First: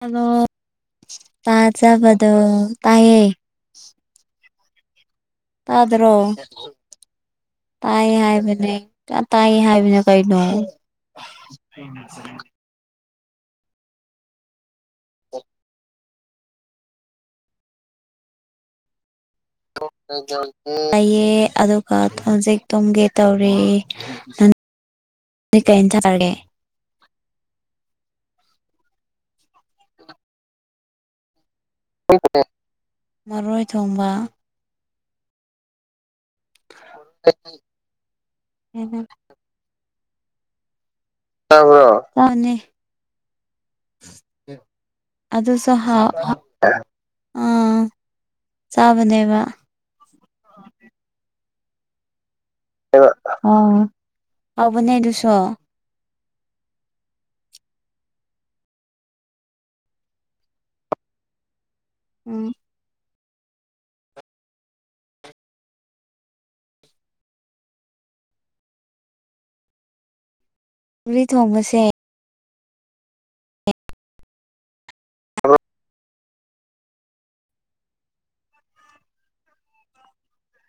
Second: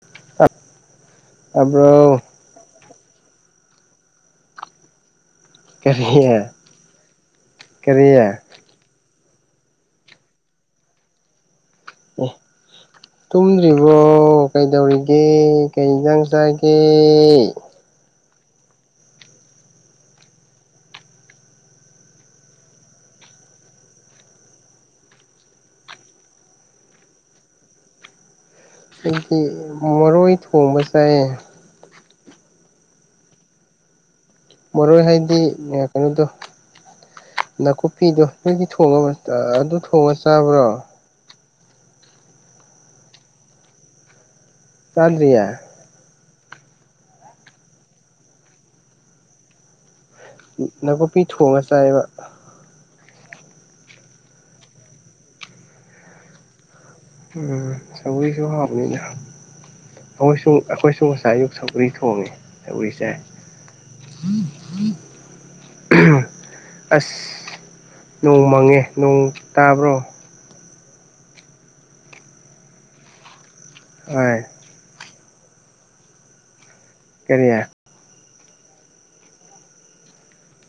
hello ꯇꯥꯖꯕ ꯑꯕ꯭ꯔꯣ ꯑꯗꯨꯣ ꯇꯥꯏꯦ ꯀꯔꯤ ꯇꯗ꯭ꯔꯣ ꯇꯥꯏ ꯀꯔꯤ ꯑꯦ ꯍꯥꯏꯕꯅꯦ ꯇꯥꯏ ꯍꯥꯏꯕꯅ ꯀꯩꯩꯅꯣ ꯇꯨꯝꯗ꯭ꯔꯤꯕꯣ ꯀꯩꯗꯧꯔꯤꯒꯦ ꯀꯩ ꯏꯗꯪ ꯆꯥꯒꯦ ꯑꯣ ꯂꯩꯌꯦ ꯑꯗꯨꯒ ꯍꯧꯖꯤꯛ ꯇꯨꯝꯒꯦ ꯇꯧꯔꯤ ꯀꯟ ꯊꯔꯒꯦ ꯑꯩꯗꯤ ꯃꯔꯣꯏ ꯊꯣꯡꯕꯁꯦ ꯃꯔꯣꯏ ꯊꯣꯡꯕ ꯃꯔꯣꯏ ꯍꯥꯏꯗꯤ ꯀꯩꯅꯣꯗꯣ ꯅꯥꯀꯨꯞꯄꯤꯗꯣ ꯅꯣꯏꯗꯤ ꯊꯉ ꯑꯗꯨ ꯊꯣꯡꯉꯒ ꯆꯥꯕ꯭ꯔꯣ ꯑ ꯍ ꯍꯅꯦ ꯆꯥꯗ꯭ꯔꯤꯌꯦ ꯑꯗ ꯁ ꯑꯥ ꯆꯥꯕꯅꯦꯕ ꯅꯥꯀꯨꯞꯄꯤ ꯊꯣꯡꯉ ꯆꯥꯏꯕ ꯑ ꯑꯕꯅꯦꯗꯨꯁ ꯎꯝ ꯁꯪꯤꯁꯨ ꯍꯥꯎꯕꯅꯤꯅ ꯑꯩꯈꯣꯏꯁꯨ ꯑꯩꯈꯣꯏꯁꯨ ꯉꯁꯥꯏ ꯑꯌꯨꯛ ꯁꯪ ꯎꯔꯤ ꯊꯣꯡꯉꯦ ꯎꯝ ꯎꯔꯤꯁꯦ ꯑꯁ ꯅꯣꯡ ꯃꯪꯉꯦ ꯅꯣꯡ ꯇꯥꯕ꯭ꯔꯣ ꯔꯤ ꯊꯣꯃꯁꯦ ꯑ ꯑ ꯀꯔꯤꯌꯥ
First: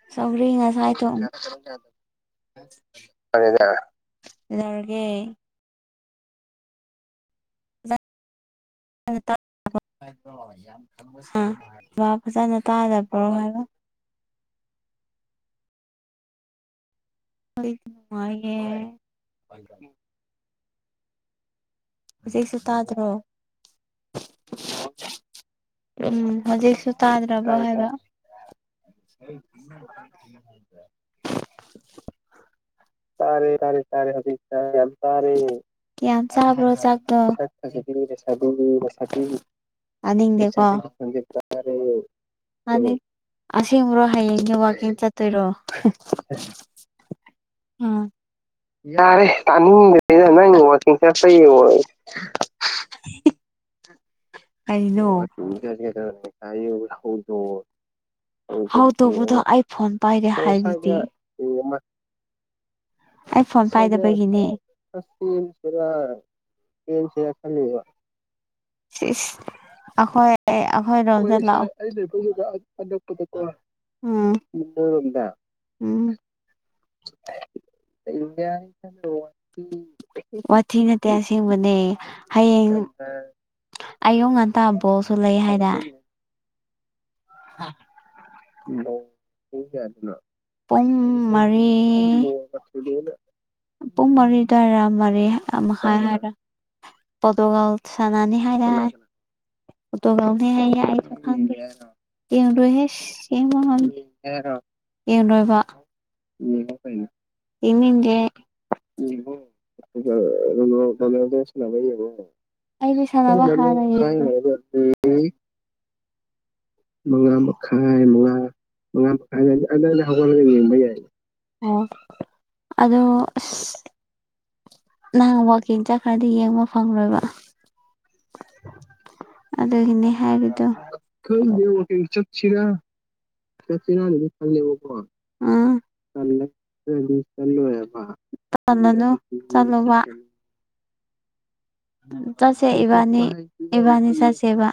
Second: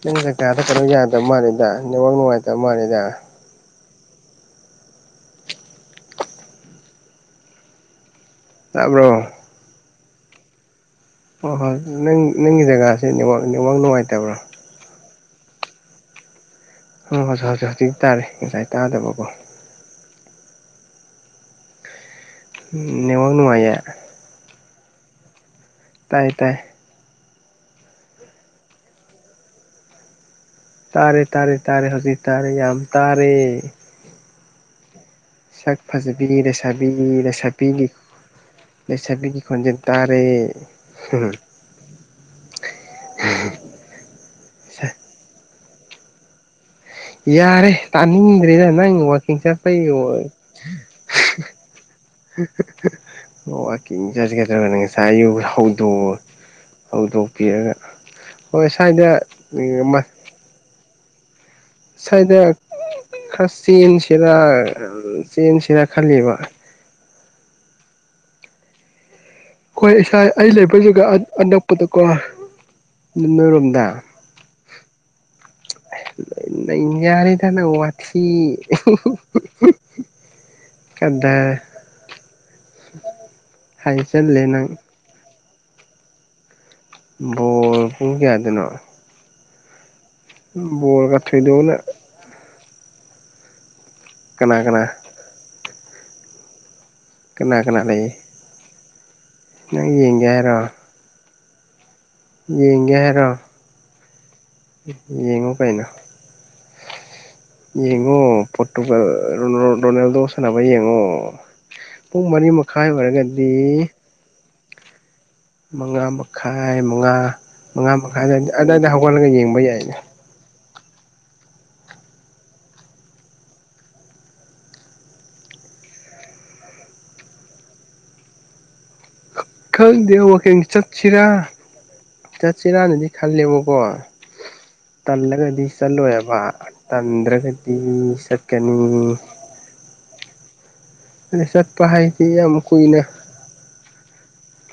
ꯅꯪ ꯖꯒꯥꯗ ꯀꯩꯅꯣ ꯁꯁ ꯌꯥꯗꯕ ꯃꯥꯜꯂꯦꯗ ꯅꯦꯠꯋꯥꯛ ꯅꯨꯡꯉꯥꯏꯇꯕ ꯃꯥꯜꯂꯦꯗ ꯂꯔꯒꯦ ꯇꯥꯕ꯭ꯔꯣ ꯍꯣꯏ ꯍꯣꯏ ꯑ ꯅꯪ ꯐꯖꯅ ꯅꯪꯒꯤ ꯖꯒꯥꯁꯦ ꯇꯥꯗꯕ꯭ꯔꯣ ꯅꯦꯠꯋꯥꯛ ꯍꯥꯏꯕ ꯅꯦꯠꯋꯥꯛ ꯅꯨꯡꯉꯥꯏꯇꯕ꯭ꯔꯣ ꯑꯣ ꯍꯖꯤꯦ ꯍꯖꯤꯦ ꯍꯧꯖꯤꯛꯇꯤ ꯍꯧꯖꯤꯛ ꯇꯥꯔꯦ ꯅꯨꯡꯉꯥꯏꯌꯦ ꯉꯁꯥꯏ ꯇꯥꯗꯕꯀꯣ ꯍꯧꯖꯤꯛꯁꯨ ꯇꯥꯗ꯭ꯔꯣ ꯅꯦꯃ ꯅꯅꯨꯡꯉꯥꯏꯌꯥ ꯎꯝ ꯍꯧꯖꯤꯛꯁꯨ ꯇꯥꯗ꯭ꯔꯕ ꯍꯥꯏꯕ ꯑꯩ ꯇꯥꯔꯦ ꯇꯥꯔꯦ ꯇꯥꯔꯦ ꯍꯧꯖꯤꯛ ꯇꯥꯔꯦ ꯌꯥꯝ ꯇꯥꯔꯦ ꯑ ꯁꯛ ꯌꯥꯝ ꯐꯖꯕꯤ ꯂꯩꯁꯥꯕꯤ ꯣꯖ ꯂꯩꯁꯥꯕꯤꯒꯤ ꯂꯩꯁꯥꯕꯤꯒꯤ ꯈꯣꯟꯖꯦꯜ ꯇꯥꯔꯦ ꯦ ꯑꯁꯦꯡꯕ꯭ꯔꯣ ꯍꯌꯦꯡꯒꯤ ꯋꯥꯛꯀꯤꯡ ꯆꯠꯇꯣꯏꯔꯣ ꯌꯥꯔꯦ ꯎꯝ ꯇꯥꯅꯤꯡꯗ꯭ꯔꯦꯗ ꯅꯪ ꯌꯥꯔꯦ ꯋꯥꯛꯀꯤꯡ ꯆꯠꯄꯩ ꯇꯥꯅꯤꯡꯗꯩꯗ ꯅꯪ ꯋꯥꯋꯥꯛꯤꯡꯁꯦ ꯐꯩꯌꯦꯡꯉ ꯍꯣꯏ ꯀꯤꯡ ꯆꯠꯒꯗꯧꯒꯅ ꯉꯁꯥꯏ ꯑꯌꯨ ꯍꯧꯗꯣꯛꯎ ꯀꯩꯅꯣ ꯍꯧꯗꯣꯛꯄꯤꯔꯒ ꯍꯣꯏ ꯍ ꯁ꯭ꯋꯥꯏꯗ ꯇꯧꯕꯗꯣ ꯑꯩ ꯐꯣꯟ ꯄꯥꯏꯔꯦ ꯍꯥꯏꯔꯗꯤ ꯁꯥꯏꯗ ꯑꯩ ꯐꯣꯟ ꯆꯦꯟꯁꯤꯔ ꯄꯥꯏꯗꯕꯒꯤꯅꯦ ꯆꯦꯟꯁꯤꯔꯥ ꯈꯜꯂꯤꯕ ꯈꯂꯤꯕ ꯆꯤꯁ ꯑꯩꯈꯣꯏ ꯏꯁꯥ ꯑꯩꯈꯏ ꯑꯩ ꯂꯩꯕ ꯑꯩꯈꯣꯏ ꯖꯒꯥ ꯔꯣꯟ ꯂꯥꯛꯑꯣ ꯑꯅꯛꯄꯗꯀꯣ ꯅꯣꯏꯔꯣꯝꯗ ꯎꯝ ꯗꯣꯏꯔꯣꯝꯗ ꯎꯝ ꯅ ꯌꯥꯔꯦꯗ ꯅ ꯋꯥꯊꯤ ꯋꯥꯊꯤ ꯅꯠꯇꯦ ꯀꯗꯔ ꯑꯁꯦꯡꯕꯅꯦ ꯍꯌꯦꯡ ꯑꯌꯨꯛ ꯍꯥꯏꯖꯜꯂꯦ ꯅꯪ ꯉꯟꯇꯥꯕꯣꯛꯁꯨ ꯂꯩ ꯍꯥꯏꯗ ꯕꯣꯜ ꯄꯨꯡ ꯀꯌꯥꯗꯅꯣ ꯄꯨꯡ ꯕꯣꯜꯒ ꯃꯔꯤ ꯊꯣꯏꯗꯣꯛꯅ ꯄꯨꯡ ꯃꯔꯤ ꯀꯅꯥ ꯑꯗꯨꯋꯥꯏꯔꯥ ꯀꯅꯥ ꯃꯔꯤ ꯃꯈꯥꯏ ꯍꯥꯏꯔ ꯀꯅꯥ ꯄꯣꯇꯨꯒꯜ ꯀꯅꯥ ꯂꯩ ꯁꯅꯥꯅꯤ ꯍꯥꯏꯔ ꯅꯪ ꯌꯦꯡꯒꯦ ꯄꯇꯨꯒꯜꯅꯤ ꯍꯥꯏꯔꯣ ꯍꯥꯏ ꯌꯦꯡꯔꯣ ꯌꯦꯡꯒꯦ ꯍꯦꯁ ꯍꯥꯏꯔꯣ ꯌꯦꯡꯕ ꯉꯝꯗꯦ ꯌꯦꯡꯉꯣ ꯌꯦꯡꯔꯣꯏꯕ ꯀꯩꯅꯣ ꯌꯦꯡꯅꯤꯡꯗꯦ ꯌꯦꯡꯉꯣ ꯄꯣꯇꯨꯒ ꯔꯣꯅꯜꯗꯣꯁꯅꯕ ꯌꯦꯡꯉꯣ ꯔꯣꯅꯥꯜꯗꯣ ꯁꯥꯟꯅꯕ ꯌꯦꯡꯉꯣ ꯄꯨꯡ ꯃꯔꯤ ꯃꯈꯥꯏ ꯑꯩꯗꯤ ꯁꯥꯟꯅꯕ ꯑꯣꯏꯔꯒꯗꯤ ꯍꯥꯟꯅ ꯌꯦꯡꯉꯦ ꯃꯉꯥ ꯈꯥꯏ ꯃꯉꯥ ꯃꯈꯥꯏ ꯃꯉꯥ ꯑꯗꯨꯋꯥꯏꯗ ꯃꯉꯥ ꯍꯧꯒꯠꯂꯒ ꯃꯈꯥꯏ ꯌꯦꯡꯕ ꯑꯗꯨ ꯌꯥꯏꯅꯦ ꯍꯧꯒꯠꯂꯒ ꯌꯦꯡꯕ ꯌꯥꯏ ꯑꯣ ꯑꯗꯣ ꯅꯪ ꯋꯥꯛꯀꯤꯡ ꯆꯠ ꯈꯔꯗꯤ ꯌꯦꯡꯕ ꯐꯪꯂꯣꯏꯕ ꯑꯗꯒꯤꯅꯦ ꯈꯪꯗꯦ ꯍꯥꯏꯗꯨ ꯋꯥꯛꯀꯤꯡ ꯆꯠꯁꯤꯔꯥ ꯆꯠꯁꯤꯔ ꯆꯠꯁꯤꯔꯥꯅꯗꯤ ꯈꯜꯂꯦꯕꯀꯣ ꯅꯥꯗꯤ ꯈꯜꯂꯦꯕꯀꯣꯂ ꯇꯜꯂꯒꯗꯤ ꯇꯜꯂꯦ ꯆꯠꯂꯣꯏꯕ ꯇꯟꯗ꯭ꯔꯒꯗꯤ ꯆꯜꯂꯣꯏꯕ ꯆꯜꯂꯅꯨ ꯆꯠꯀꯅꯤ ꯆꯜꯂꯨꯕ ꯆꯠ ꯆꯁꯦ ꯏꯕꯥꯅꯤ ꯏꯕꯥꯅꯤ ꯆꯁꯦꯕ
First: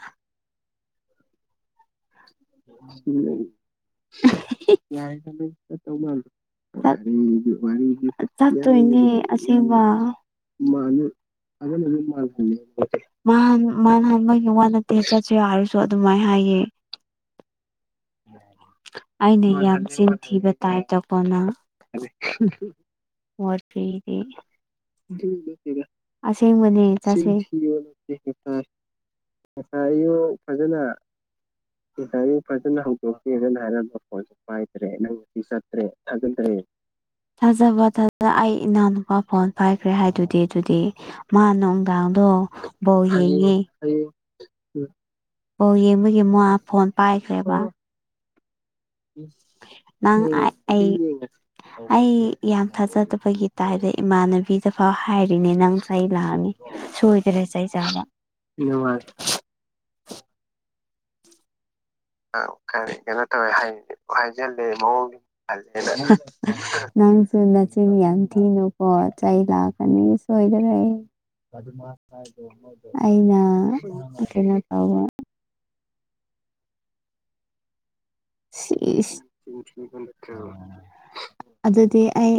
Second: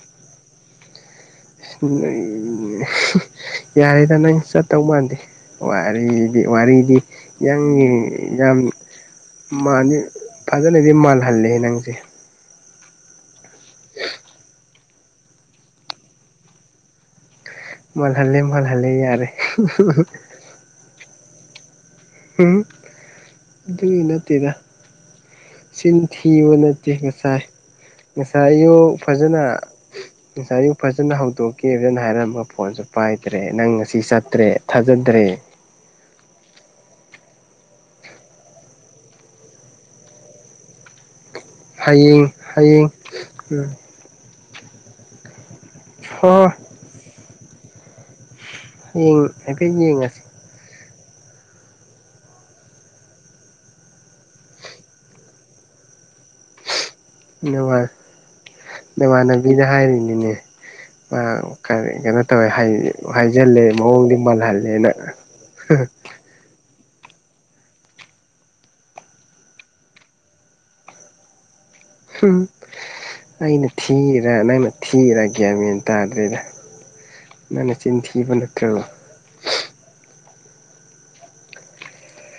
ꯅ ꯌꯥꯔꯦꯗ ꯅꯪ ꯆꯠꯇꯧ ꯃꯥꯟꯗꯦ ꯌꯥꯔꯦꯗ ꯅꯪ ꯆꯠꯇꯧ ꯃꯥꯟꯗꯦ ꯋꯥꯔꯤꯗꯤ ꯋꯥꯔꯤꯗꯤ ꯌꯥꯡ ꯌꯥꯝ ꯇꯣꯏꯅꯦ ꯑꯁꯦꯡꯕ ꯃꯥꯟꯗꯤ ꯐꯖꯅꯗꯤ ꯃꯥꯜꯍꯜꯂꯦ ꯅꯪꯁꯦ ꯃꯥ ꯃꯥꯅ ꯑꯃꯒꯤ ꯋꯥ ꯅꯠꯇꯦ ꯆꯠꯁꯦ ꯍꯥꯏꯔꯁꯨ ꯑꯗꯨꯃꯥꯏꯅ ꯍꯥꯏꯌꯦ ꯃꯜ ꯍꯜꯂꯦ ꯃꯜ ꯍꯂꯦ ꯌꯥꯔꯦ ꯑꯩꯅ ꯑꯗꯨꯒꯤ ꯋꯥꯠꯔꯤꯗꯤ ꯅꯠꯇꯦꯗ ꯆꯤꯟ ꯊꯤꯕ ꯑꯁꯦꯡꯕ ꯅꯦ ꯅꯠꯇꯦ ꯆꯠꯁꯦ ꯉꯁꯥꯏ ꯉꯁꯥꯏꯒꯤ ꯐꯖꯅ ꯍꯧ ꯇꯣꯛꯀꯦ ꯏꯁꯁꯥꯏꯗꯤ ꯐꯖꯅ ꯍꯧꯗꯣꯛꯀꯦꯗꯅ ꯍꯥꯏꯔꯝꯕ ꯉꯁꯤ ꯐꯣꯟꯁꯨ ꯆꯠꯇ꯭ꯔꯦ ꯄꯥꯏꯗ꯭ꯔꯦ ꯅꯪꯁꯤ ꯊꯥꯖꯗ꯭ꯔꯦ ꯆꯠꯇ꯭ꯔꯦ ꯊꯥꯒꯗ꯭ꯔꯦ ꯊꯥꯖꯕꯖ ꯑꯩ ꯏꯅꯥꯎꯅꯨꯄꯥ ꯐꯣꯟ ꯄꯥꯏꯈ꯭ꯔꯦ ꯍꯥꯏꯗꯨꯗꯤ ꯑꯗꯨꯗꯤ ꯃꯥ ꯅꯨꯡꯗꯥꯡꯗꯣ ꯍꯌꯦꯡ ꯍꯌꯦꯡ ꯕꯣꯜ ꯌꯦꯡꯉꯦ ꯎꯝ ꯑꯣ ꯌꯦꯡꯕꯒꯤ ꯃ ꯍꯣꯏ ꯐꯣꯟ ꯄꯥꯏꯈ꯭ꯔꯦꯕ [inaudible] ꯍꯌꯦꯡ ꯍꯥꯏꯐꯦꯠ ꯅꯪ ꯌꯦꯡꯉꯁꯤ ꯑꯩ ꯑꯩ ꯌꯥꯝ ꯊꯥꯖꯗꯕꯒꯤ ꯇꯥꯏꯞꯇ ꯏꯃꯥꯟꯅꯕꯤꯗ ꯐꯥꯎ ꯍꯥꯏꯔꯤꯅꯦ ꯅꯪꯁ ꯑꯩ ꯂꯥꯛꯑꯅꯤ ꯁꯣꯏꯗ꯭ꯔꯦ ꯆꯩ ꯅꯃ ꯆꯥꯕ ꯅꯃꯥꯟꯅꯕꯤꯗ ꯍꯥꯏꯔꯤꯅꯤꯅꯦ ꯀꯩꯅꯣ ꯑ ꯇꯧꯋꯦ ꯀꯔꯤ ꯀꯩꯅꯣ ꯇꯧꯋꯦ ꯍꯥꯏꯖꯜꯂꯦ ꯃꯑꯣꯡꯗꯤ ꯍꯥꯏꯖꯤꯜꯂꯦ ꯃꯥꯜꯍꯜꯂꯦꯅ ꯃꯑꯣꯡꯂꯅ ꯅꯪꯁꯨꯨꯅꯆꯤꯟ ꯌꯥꯝ ꯊꯤꯅꯨꯀꯣ ꯆꯩ ꯂꯥꯛꯀꯅꯤ ꯁꯣꯏꯗꯔꯦ ꯑꯩꯅ ꯀꯩꯅꯣ ꯇꯧꯕ ꯇꯗ꯭ꯔꯤꯗ ꯅ ꯅꯆꯤꯟꯊꯤ ꯁꯤꯖ ꯑꯗꯨꯗꯤ ꯑꯩ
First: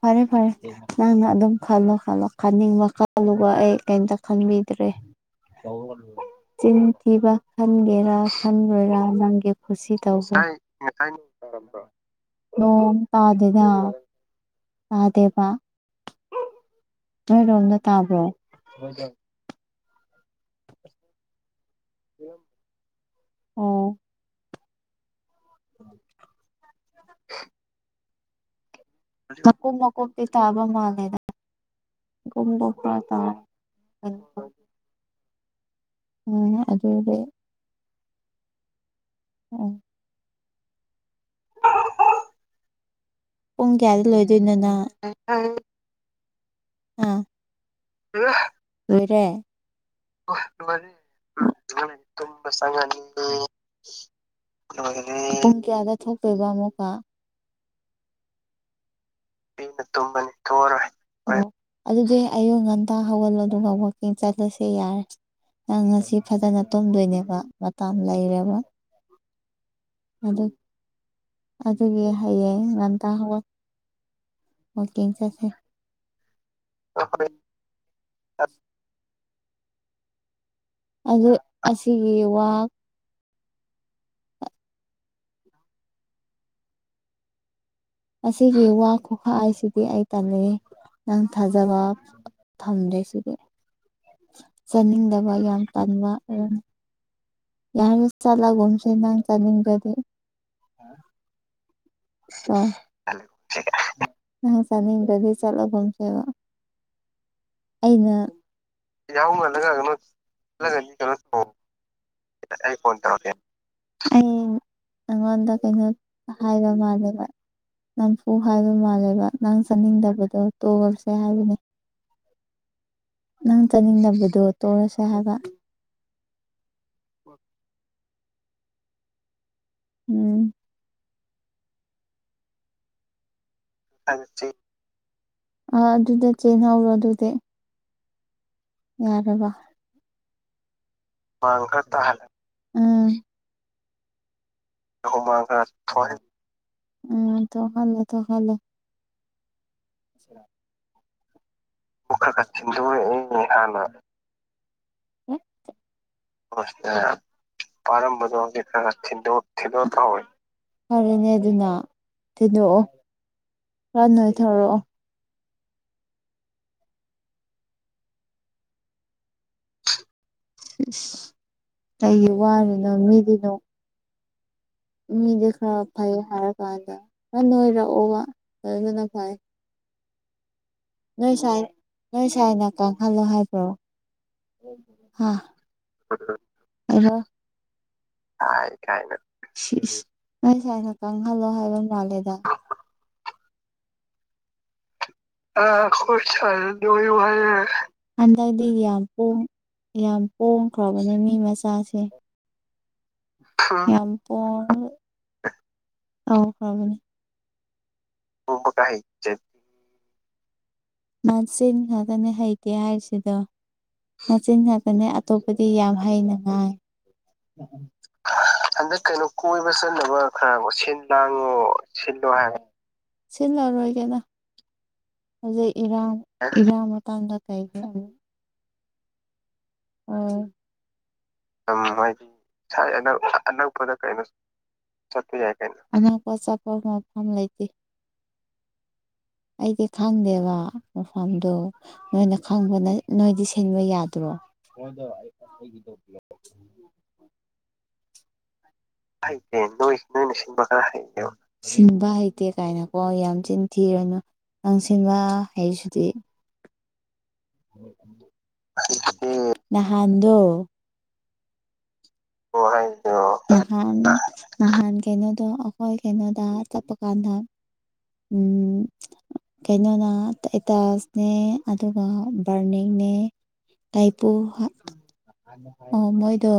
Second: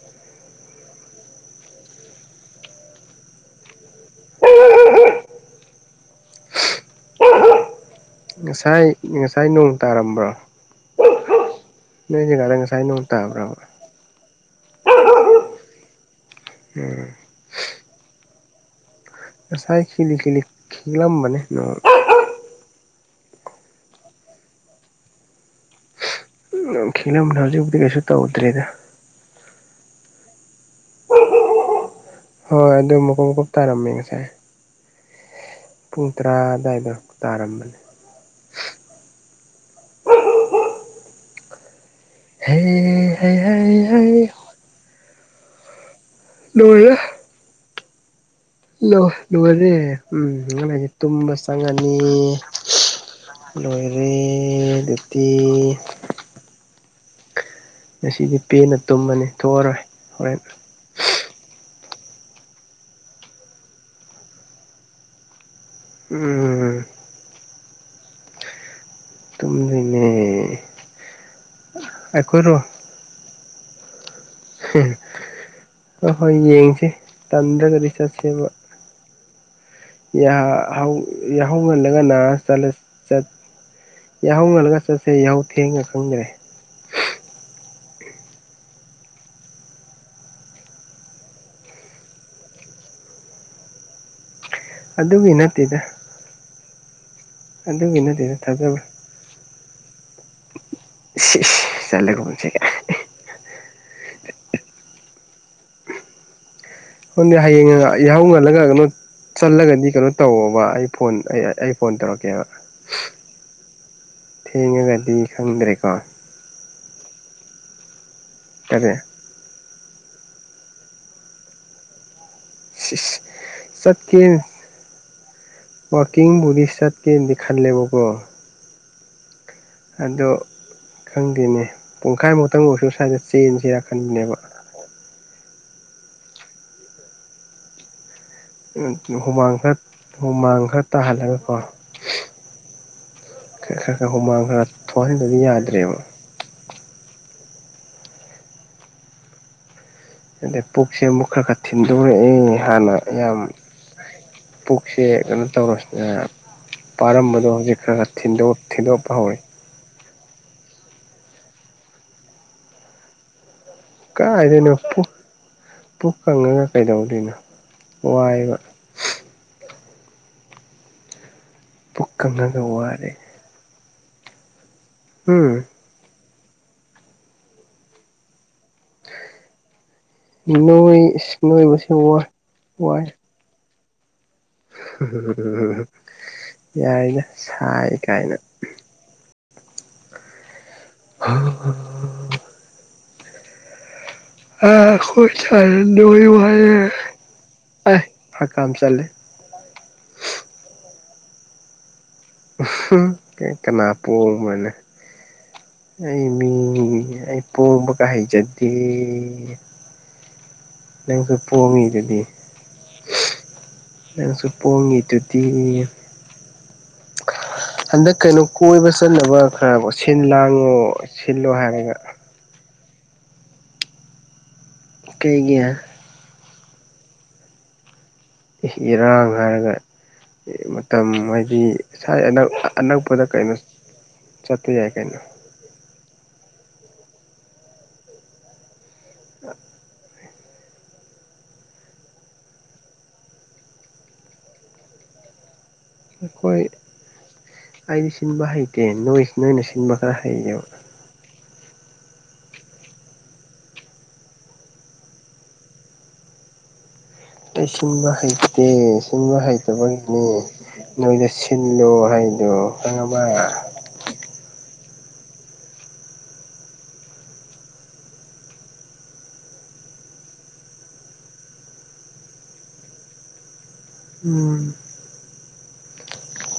ꯐꯔꯦ ꯐꯔꯦ ꯅꯪꯅ ꯑꯗꯨꯝ ꯈꯜꯂꯣ ꯈꯜꯂꯣ ꯈꯅꯤꯡꯕ ꯈꯜꯂꯨꯕ ꯑꯩ ꯀꯩꯝꯇ ꯈꯟꯕꯤꯗ꯭ꯔꯦ ꯆꯤꯟꯊꯤꯕ ꯈꯟꯒꯦꯔ ꯉꯁꯥꯏ ꯈꯟꯋꯦꯔ ꯉꯁꯥꯏ ꯅꯪꯒꯤ ꯅꯣꯡ ꯈꯨꯁꯤ ꯇꯥꯔꯝꯕ꯭ꯔꯣ ꯇꯧꯖ ꯅꯣꯏ ꯖꯒꯥꯗ ꯉꯁꯥꯏ ꯅꯣꯡ ꯇꯥꯕ꯭ꯔꯕ ꯇꯥꯗꯦꯗꯥ ꯇꯥꯗꯦ ꯕ ꯎꯝ ꯅꯣꯏꯔꯣꯝꯗ ꯇꯥꯕ꯭ꯔꯣ ꯉꯁꯥꯏ ꯈꯦꯂꯤ ꯈꯦꯂꯤ ꯈꯦꯒꯂꯝꯕꯅꯦ ꯑꯣ ꯎꯝ ꯈꯤꯛꯂꯝꯕꯅꯦ ꯍꯧꯖꯤꯛꯄꯨꯗꯤ ꯀꯩꯁꯨ ꯇꯧꯗ꯭ꯔꯦꯗ ꯊꯀꯨ ꯃꯀꯨꯞꯕ ꯄꯤ ꯇꯥꯕ ꯃꯥ ꯂꯩꯗ ꯍꯣꯏ ꯑꯗꯨ ꯃꯀꯨꯞ ꯃꯀꯨꯞ ꯇꯥꯔꯝꯃꯦ ꯉꯁꯥꯏ ꯄꯨꯡ ꯇꯔꯥ ꯎꯝ ꯑꯗꯨꯋꯥꯏꯗ ꯑꯗꯨꯗꯤ ꯇꯥꯔꯝꯕꯅꯦ ꯎꯝ ꯍ ꯄꯨꯡ ꯀꯌꯥꯗ ꯂꯣꯏꯗꯣꯏꯅꯣꯅ [unintelligible] ꯍꯥ ꯂꯣꯏꯔꯦ ꯎꯝ ꯉꯥꯏꯍꯥꯛ ꯂꯩꯔꯗꯤ ꯇꯨꯝꯕ ꯆꯪꯉꯅꯤ ꯂꯣꯏꯔꯦ ꯑꯗꯨꯗꯤ ꯆꯉꯅꯤ ꯄꯨꯡ ꯀꯌꯥꯗ ꯊꯣꯛꯇꯣꯏꯕ ꯑꯃꯨꯛꯀ ꯉꯁꯤꯗꯤ ꯄꯦꯟꯅ ꯇꯨꯝꯃꯅꯤ ꯊꯣꯛꯑꯔꯣꯏ ꯊꯦꯡꯅ ꯇꯨꯝꯃꯅꯤ ꯍꯣꯔꯦꯟ ꯊꯣꯛꯑꯔꯣꯏ ꯑꯣ ꯑꯗꯨꯗꯤ ꯑꯌꯨꯛ ꯉꯟꯇꯥ ꯍꯧꯒꯜꯂꯣ ꯑꯗꯨꯒ ꯋꯥꯛꯀꯤꯡ ꯆꯠꯂꯁꯦ ꯌꯥꯔꯦ ꯅꯪ ꯉꯁꯤ ꯐꯖꯅ ꯎꯝ ꯇꯨꯝꯗꯣꯏꯅꯦꯕ ꯃꯇꯝ ꯂꯩꯔꯦꯕ ꯇꯨꯝꯗꯣꯏꯅꯦ ꯑꯗꯨ ꯑꯗꯨꯒꯤ ꯑꯩꯈꯣꯏꯔꯣ ꯍꯌꯦꯡ ꯉꯟꯇꯥꯕ ꯍ ꯍꯣꯏ ꯌꯦꯡꯁꯦ ꯍꯣꯏ ꯇꯟꯗ꯭ꯔꯒꯗꯤ ꯆꯠꯁꯦꯕ [unintelligible] ꯑꯗꯨ ꯑꯁꯤꯒꯤ ꯌꯥꯍꯧꯍꯜꯂꯒꯅꯂ ꯋꯥ ꯌꯥꯍꯧ ꯉꯜꯂꯒ ꯆꯠꯁꯦ ꯌꯥꯍꯧ ꯊꯦꯡꯉ ꯈꯪꯗ꯭ꯔꯦ ꯑꯁꯤꯒꯤ ꯋꯥ ꯈꯨꯈꯥ ꯍꯥꯏꯁꯤꯗꯤ ꯑꯩ ꯇꯜꯂꯤ ꯅꯪ ꯊꯥꯖꯕ ꯊꯝꯖꯩꯁꯤꯒꯦ ꯑꯗꯨꯒꯤ ꯆꯥꯅꯤꯡꯗꯕ ꯌꯥꯝ ꯅꯠꯇꯦꯗ ꯄꯟꯕ ꯑꯗꯨꯝ ꯑꯗꯨꯒꯤ ꯌꯥꯅꯁ ꯆ ꯅꯠꯇꯦꯗ ꯊꯥꯖꯕ ꯂꯒꯣꯁꯅꯥ ꯆ ꯂꯤꯗꯦ ꯆꯂꯒꯟꯁꯤꯒ ꯅꯪꯅ ꯆꯅꯤꯡꯒꯗꯤ ꯆꯠꯂꯣꯒꯨꯝꯁꯦꯕ ꯑꯗꯨꯅꯤ ꯍꯌꯦꯡ ꯌꯥꯍꯧ ꯉꯜꯂꯒ ꯀꯩꯅꯣ ꯌꯥꯍꯧ ꯉꯜꯂꯒ ꯆꯠꯂꯒꯗꯤ ꯀꯩꯅꯣ ꯇꯧꯋꯣꯕ ꯑꯩ ꯆꯠꯂꯒꯗꯤ ꯐꯣꯟ ꯀꯩꯅꯣ ꯑꯩ ꯇꯧ ꯑꯩ ꯐꯣꯟ ꯇꯧꯔꯛꯀꯦ ꯑꯣꯀꯦꯕ ꯑꯩ ꯐꯣꯟ ꯇꯧꯔꯛꯀꯦ ꯑꯩ ꯊꯦꯡꯉꯒꯗꯤ ꯅꯪꯉꯣꯟꯗ ꯀꯩꯅꯣ ꯈꯪꯗ꯭ꯔꯦꯀꯣ ꯍꯥꯏꯕ ꯃꯥꯜꯂꯦꯕ ꯅꯝꯐꯨ ꯍꯥꯏꯕ ꯇꯔꯦ ꯃꯥꯜꯂꯦꯕ ꯅꯪ ꯆꯠꯅꯤꯡꯗꯕꯗꯣ ꯇꯣꯛꯑꯁꯦ ꯍꯥꯏꯕꯅꯤ ꯁꯤꯁ ꯅꯪ ꯆꯅꯤꯡꯕꯗ‌ꯣ ꯇꯣꯛꯑꯁ‌ꯦ ꯍꯥꯏ ꯋꯥꯀꯤꯡꯕꯨꯗꯤ ꯆꯠꯀ‌ꯦꯅ ꯈꯟꯂ‌ꯦꯕ ꯀꯣ ꯑꯗꯣ ꯎꯝ ꯈꯪꯗꯦꯅꯦ ꯄꯨꯡꯈꯥꯏꯃꯨꯛꯇꯪ ꯑꯣꯏꯁꯨ ꯁ꯭ꯋꯥꯏꯗ ꯆꯦꯟ ꯁꯤꯔꯈꯟꯕꯅꯦꯕ ꯍꯥꯏꯕꯗꯤ ꯑ ꯑꯗꯨꯗ ꯆꯦꯅ ꯍꯧꯔꯣ ꯑꯗꯨꯗꯤ ꯌꯥꯔꯕ ꯍꯨꯃꯥꯡꯍꯠ ꯍꯨꯃꯥꯡꯍꯠ ꯍꯨꯃꯥꯡ ꯈꯔ ꯇꯥꯍꯜꯂꯒ‌ꯦ ꯈꯔ ꯈ ꯍꯨꯃꯥꯡ ꯈꯔꯥ ꯍꯨꯃꯥꯡ ꯈꯔ ꯊ‌ꯣꯛꯍꯟ ꯎꯝ ꯊ‌ꯣꯛꯍꯜꯂꯣ ꯊ‌ꯣꯛꯍꯜꯂꯣ ꯑꯗꯩ ꯄꯨꯛꯁꯦ ꯑꯃꯨꯛ ꯈꯔ ꯈꯔ ꯄꯨꯛ ꯈꯔ ꯈꯔ ꯊꯤꯟꯗꯣꯛꯣꯔꯛꯑꯦ ꯍꯥꯟꯅ ꯌꯥꯝ ꯊꯤꯟꯗꯣꯔꯛꯑꯦ ꯍꯥꯟꯅ ꯄꯨꯛꯁꯦ ꯀꯩꯅꯣ ꯇꯧꯔꯁꯤꯅꯦ ꯄꯥꯔꯝꯕꯗꯣꯗꯤ ꯈꯔ ꯊꯤꯟꯗꯣꯛꯄ ꯍꯧꯔꯦ ꯊꯤꯟꯗꯣꯛ ꯊꯤꯟꯗꯣꯛ ꯇꯎꯋꯤ ꯐꯔꯦꯅꯦ ꯑꯗꯨꯅ ꯊꯤꯟꯗꯣꯛꯑꯣ ꯈꯔ ꯀꯥꯏꯗꯩꯅ‌ꯣ ꯅꯣꯏꯊꯔꯛꯑꯣ ꯄꯨꯛ ꯄꯨꯛ ꯀꯪꯉꯒ ꯀꯩꯗꯧꯗꯣꯏꯅꯣ ꯋꯥꯏꯌ‌ꯦꯕ ꯑꯁ ꯄꯨꯛ ꯀꯩꯒꯤ ꯀꯪꯉꯒ ꯋꯥꯔꯤꯅꯣ ꯋꯥꯔꯦ ꯃꯤꯗꯤꯅꯣ ꯃꯤꯗꯤ ꯎꯝ ꯈꯔ ꯐꯩ ꯍꯥꯏꯔꯀꯥꯟꯗ ꯅꯪ ꯅꯣꯏꯔꯛꯑꯣꯕ [unintelligible] ꯐꯥꯏ ꯅꯣꯏ ꯅꯣꯏꯕꯁꯦ ꯋꯥꯏ ꯅꯣꯏ ꯋꯥꯏ ꯀ ꯌꯥꯏꯗ ꯁꯥꯏ ꯀꯥꯏꯅ ꯁꯤꯁ ꯅꯣꯏ ꯁꯥꯏꯅ ꯀꯥꯡꯪꯍꯜꯂꯣ ꯍꯥꯏꯕ ꯃꯥꯜꯂꯦꯗ ꯑ ꯑ [unintelligible] ꯑꯩ ꯍꯥꯏꯗꯗꯤ ꯍꯀꯥꯝ ꯌꯥꯝ ꯆꯜꯂꯦ ꯄꯣꯡꯈ꯭ꯔꯕꯅꯦ ꯃꯤ ꯃꯆꯥꯁꯦ ꯎ-ꯍꯝ ꯀꯩ ꯀꯅꯥ ꯌꯥꯝ ꯄ‌ꯣꯡꯕꯅ‌ꯦ ꯄꯣꯡꯉꯒ ꯑꯩ ꯃꯤ ꯇꯧꯈ꯭ꯔꯕꯅꯦ ꯑꯩ ꯄꯣꯝꯕꯒ ꯍꯩꯖꯗꯦ ꯄꯣꯡꯕꯒ ꯅꯪꯁꯨ ꯄꯣꯡꯉꯤꯗꯨꯗꯤ ꯃꯁꯤꯍꯗꯅ ꯍꯩꯇꯦ ꯍꯥꯏꯁꯤꯗꯣ ꯅꯪꯁꯨ ꯃꯆꯤꯟ ꯉꯥꯛꯇꯅꯦ ꯄꯣꯡꯉꯤꯗꯨꯗꯤ ꯑꯇꯣꯞꯄꯗꯤ ꯌꯥꯝ ꯍꯩꯅꯉꯥꯡ ꯍꯟꯗꯛ ꯀꯩꯅꯣ ꯀꯣꯏꯕ ꯍꯟꯗꯛ ꯀꯩꯅꯣ ꯆꯠꯅꯕ ꯀꯣꯏꯕ ꯈꯔ ꯁꯤꯟ ꯆꯠꯅꯕ ꯈꯔ ꯂꯥꯡꯉꯣ ꯁꯤꯟ ꯁꯤꯜꯂꯣ ꯂꯥꯡꯉꯣ ꯍꯥꯏꯔꯒ ꯁꯤꯜꯂ ꯁꯤꯟꯂꯔ‌ꯣꯏꯒꯦꯅ ꯀꯩꯒꯤ ꯍꯧꯖꯤꯛ ꯏꯔꯥꯡ ꯏꯔꯥꯡ ꯃꯇꯝꯗ ꯀꯩꯒꯤ ꯏꯔꯥꯡ ꯍꯥꯏꯔꯒ ꯑꯣ ꯃꯇꯝ ꯍꯥꯏꯗꯤ ꯌꯥꯝ ꯁꯥꯏ ꯍꯥꯏꯗꯤ ꯑꯅꯛ ꯑꯅꯛꯄꯗ ꯀꯩꯅꯣ ꯑꯅꯛꯄꯗ ꯀꯩꯅꯣ ꯆꯠ ꯆꯠꯄ ꯌꯥꯏ ꯀꯩꯅ‌ꯣ ꯑꯅꯛꯄ ꯆꯠꯄ ꯃꯐꯝ ꯂꯩꯇꯦ ꯑꯩꯗꯤ ꯈꯪꯗꯦꯕ ꯃꯐꯝꯗꯣ ꯅꯣꯏꯅ ꯈꯪꯕꯅ ꯅꯣꯏꯗꯤ ꯁꯤꯟꯕ ꯌꯥꯗ꯭ꯔꯣ ꯍꯣꯏꯗ ꯑꯩꯈꯣꯏ ꯑꯥꯏꯗꯤꯁꯤꯟꯕ ꯍꯥꯏ ꯍꯩꯇ‌ꯦ ꯅꯣꯏ ꯅꯣꯏꯅ ꯁꯤꯟꯕ ꯈꯔ ꯍꯥꯏꯌ‌ꯦꯕ ꯁꯤꯟꯕ ꯍꯩꯇꯦ ꯀꯥꯏꯅꯀꯣ ꯌꯥꯝ ꯆꯤꯟ ꯊꯤꯔꯅꯨ ꯅꯪꯁꯤꯟꯕ ꯍꯩꯁꯤꯗꯤ ꯑꯩ ꯁꯤꯟꯕ ꯍꯩꯇꯦ ꯁꯤꯟꯡꯕ ꯍꯩꯇꯕꯒꯤꯅꯦ ꯅꯍꯥꯟꯗꯣ ꯅꯣꯏꯗ ꯁꯤꯜꯂꯣ ꯍꯥꯏꯗꯣ ꯂꯛꯑꯣ ꯈꯪꯉꯕ ꯍꯥꯏꯗ‌ꯣ ꯅꯍꯥꯟ ꯅꯍꯥꯟ ꯀꯩꯅꯣꯗꯣ ꯑꯩꯈꯣꯏ ꯀꯩꯅꯣꯗꯥ ꯆꯠꯄ ꯀꯥꯟꯗꯥ ꯎ ꯀꯩꯅꯣꯅ ꯇꯇꯥꯁꯅꯦ ꯑꯗꯨꯒ ꯕꯔꯅꯤꯡ ꯇꯥꯏꯄꯨ ꯎꯝ ꯑꯣ ꯃꯣꯏꯗꯣ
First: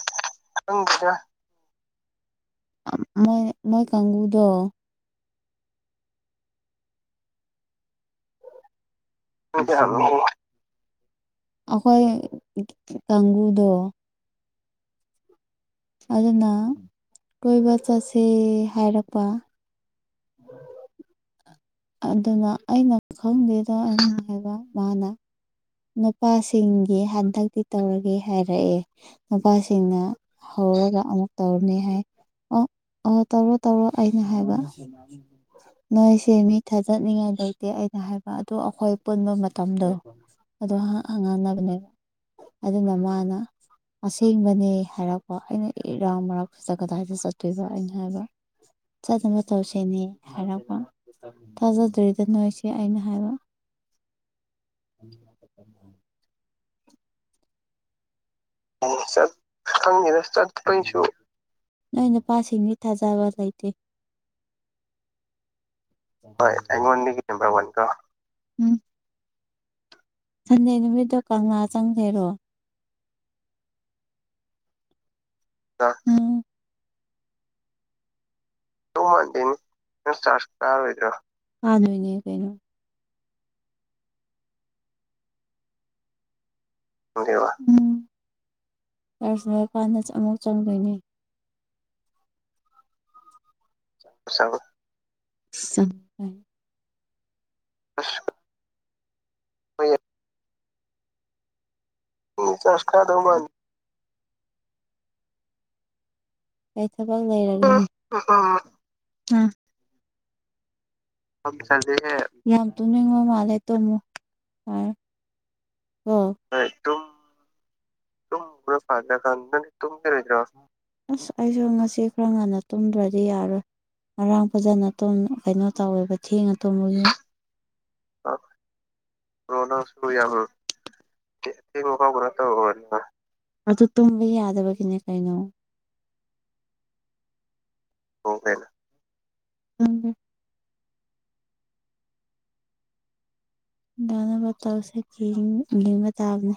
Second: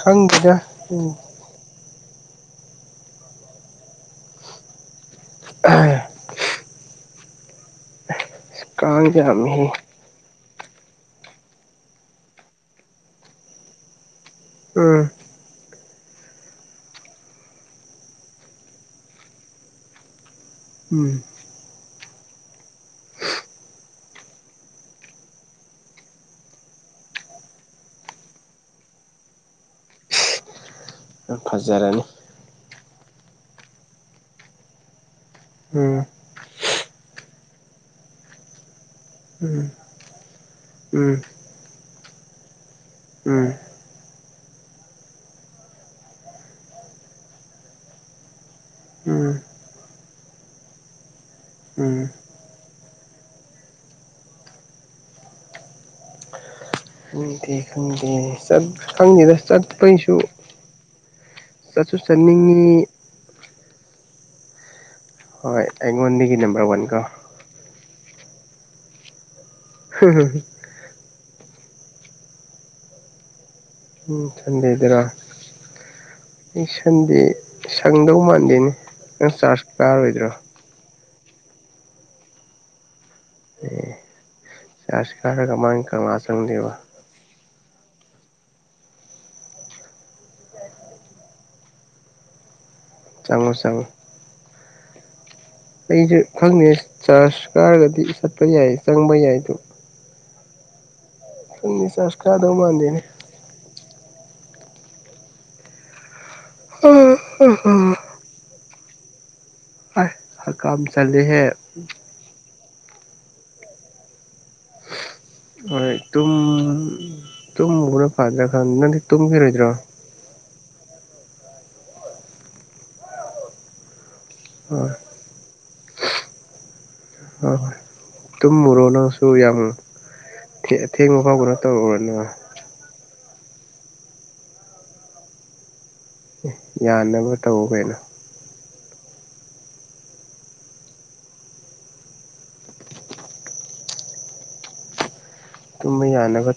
ꯈꯪ ꯀꯗꯦ ꯎꯝ ꯃꯣꯏ ꯃꯣꯏ ꯀꯥꯡꯪꯕꯨꯨꯗ ꯑ ꯁꯀꯥꯟꯖꯃꯤꯍ ꯑꯩꯈꯣꯏ ꯀꯥꯡꯪꯘꯨꯗ ꯎꯝ ꯑꯗꯨꯅ ꯀꯣꯏꯕ ꯆꯠꯁꯤꯦ ꯍꯥꯏꯔꯛꯄ ꯎꯝ ꯑꯗꯨꯅ ꯑꯩꯅ ꯈꯪꯗꯦꯗ ꯑꯩꯅ ꯍꯥꯏꯕ ꯃꯥꯅ ꯅꯨꯄꯥꯁꯤꯡꯒꯤ ꯍꯟꯗꯛꯇꯤ ꯇꯧꯔꯒꯦ ꯍꯥꯏꯔꯛꯑꯦ ꯅꯨꯄꯥꯁꯤꯡꯅ ꯇꯧꯒ ꯑꯃꯨꯛ ꯇꯧꯔꯅꯤ ꯍꯥꯏ ꯐꯖꯔꯅꯤ ꯑꯣ ꯑꯣ ꯇꯧꯔꯣ ꯇꯧꯔꯣ ꯑꯩꯅ ꯍꯥꯏꯕ ꯎꯝ ꯅꯣꯏꯁꯦ ꯃꯤ ꯊꯥꯖꯠꯅꯤꯡꯉꯥꯏ ꯂꯩꯇꯦ ꯑꯩꯅ ꯍꯥꯏꯕ ꯑꯗꯨꯗ ꯑꯩꯈꯣꯏ ꯄꯨꯟꯕ ꯎꯝ ꯃꯇꯝꯗꯣ ꯑꯗ ꯎꯝ ꯍꯪ ꯉꯟꯅꯕꯅꯦꯕ ꯑꯗꯨꯅ ꯃꯥꯅ ꯎꯝ ꯑꯁꯦꯡꯕꯅꯦ ꯍꯥꯏꯔꯛꯄ ꯑꯩꯅ ꯏꯔꯥꯎ ꯃꯔꯛꯁꯤꯗ ꯀꯗꯥꯏꯗ ꯆꯠꯇꯣꯏꯕ ꯑꯩꯅ ꯍꯥꯏꯕ ꯎꯝ ꯆꯠꯅꯕ ꯇꯧꯁꯤꯅꯦ ꯍꯥꯏꯔꯛꯄ ꯎꯝ ꯊꯥꯖꯗ꯭ꯔꯤꯗ ꯅꯣꯏꯁꯦ ꯑꯩꯅ ꯍꯥꯏꯕ ꯎꯝ ꯈꯪꯗꯦ ꯈꯪꯗꯦ ꯆꯠ ꯁ ꯈꯪꯗꯦꯗ ꯆꯠꯄꯩꯁꯨ ꯆꯁꯨ ꯆꯠꯁꯨ ꯅꯣꯏꯅ ꯄꯁꯤꯅꯤ ꯆꯠꯅꯤꯡꯉꯤ ꯊꯥꯖꯥꯕ ꯂꯩꯇꯦ ꯍꯣꯏ ꯑꯩꯉꯣꯟꯗꯒꯤ ꯍꯣꯏ ꯅꯝꯕꯔ ꯋꯥꯟ ꯀꯣ ꯑꯩꯉꯣꯟꯗꯒꯤ ꯅꯝꯕꯔ ꯋꯥꯟ ꯀꯣ ꯎꯝ ꯁꯟꯗꯦ ꯅꯨꯃꯤꯠꯇꯣ ꯀꯪꯂꯥ ꯆꯪꯁꯦꯔꯣ ꯎꯝ ꯆꯗꯗꯔꯥ ꯑ ꯑꯩ ꯁꯪꯗꯧ ꯃꯥꯥꯟ ꯗꯧ ꯃꯥꯟꯗꯦꯅꯦ [unintelligible] ꯀꯩꯅꯩꯅꯣ ꯆꯔꯁꯤ ꯀꯥꯔꯒ ꯃꯥꯒꯤ ꯀꯪꯂꯥ ꯆꯪꯗꯦꯕ ꯎꯝ ꯑꯔꯁꯄꯥꯟꯗꯁꯨ ꯑꯃꯨꯛ ꯆꯪꯗꯣꯏꯅꯦ ꯆꯪꯉꯣ ꯆꯪꯉꯣ ꯁꯥ ꯑꯩꯁꯨ ꯈꯪꯗꯦ ꯆꯥꯔꯖ ꯀꯥꯔꯒꯗꯤ ꯆꯠꯄ ꯌꯥꯏ ꯆꯪꯕ ꯌꯥꯏ ꯍꯣꯏ ꯏꯅꯤ ꯆꯁ ꯀꯥꯗꯧ ꯃꯥꯟꯗꯅꯦ ꯀꯥꯗꯧ ꯃꯥꯟ ꯑꯩ ꯊꯕꯛ ꯂꯩꯔꯒ ꯑ ꯍꯔ ꯀꯥ ꯌꯥꯝ ꯇꯨꯅꯤꯡꯕ ꯃꯥꯜꯂꯦ ꯇꯨꯝꯃꯣ ꯑꯝ ꯍꯣꯏ ꯇꯨꯝ ꯇꯨꯝꯃꯨꯕꯅ ꯐꯥꯗ꯭ꯔ ꯈꯥꯟ ꯇꯨꯝꯕꯅ ꯅꯪꯗꯤ ꯐꯗ꯭ꯔꯀꯥꯟ ꯇꯨꯝꯕꯤꯔꯣꯏꯗ꯭ꯔꯣ ꯅꯪꯗꯤ ꯇꯨꯝꯈꯤꯔꯣꯏꯗ꯭ꯔꯣ ꯑꯁ ꯑꯩꯁꯨ ꯉꯁꯤ ꯈꯔ ꯉꯟꯅ ꯇꯨꯝꯗ꯭ꯔꯗꯤ ꯌꯥꯔꯣꯏ ꯉꯥꯔꯥꯡ ꯐꯖꯅ ꯍꯣꯏ ꯇꯨꯝ ꯀꯩꯅꯣ ꯇꯧꯋꯦꯕ ꯊꯦꯡꯉ ꯇꯨꯝꯕꯒꯤ ꯑ ꯇꯨꯝꯃꯨꯔꯣ ꯅꯪꯁꯨ ꯌꯥꯝ ꯀꯣꯔꯣꯅꯥ ꯁꯨ ꯊꯦꯡꯕ ꯐꯥꯎꯕ ꯌꯥꯕ꯭ꯔꯠꯇꯅꯤ ꯇꯧꯔꯨꯔꯅꯨ [unintelligible] ꯑꯗꯨ ꯇꯨꯝꯕ ꯌꯥꯗꯕꯒꯤꯅꯦ ꯀꯩꯅꯣ ꯌꯥꯅꯕ ꯇꯧ ꯀꯩꯅꯣ ꯎꯒꯦ ꯅꯅꯕ ꯇꯧꯁꯦ ꯇꯨꯝꯕ [unintelligible] ꯌꯥꯅꯕ ꯇꯥꯕꯅꯦ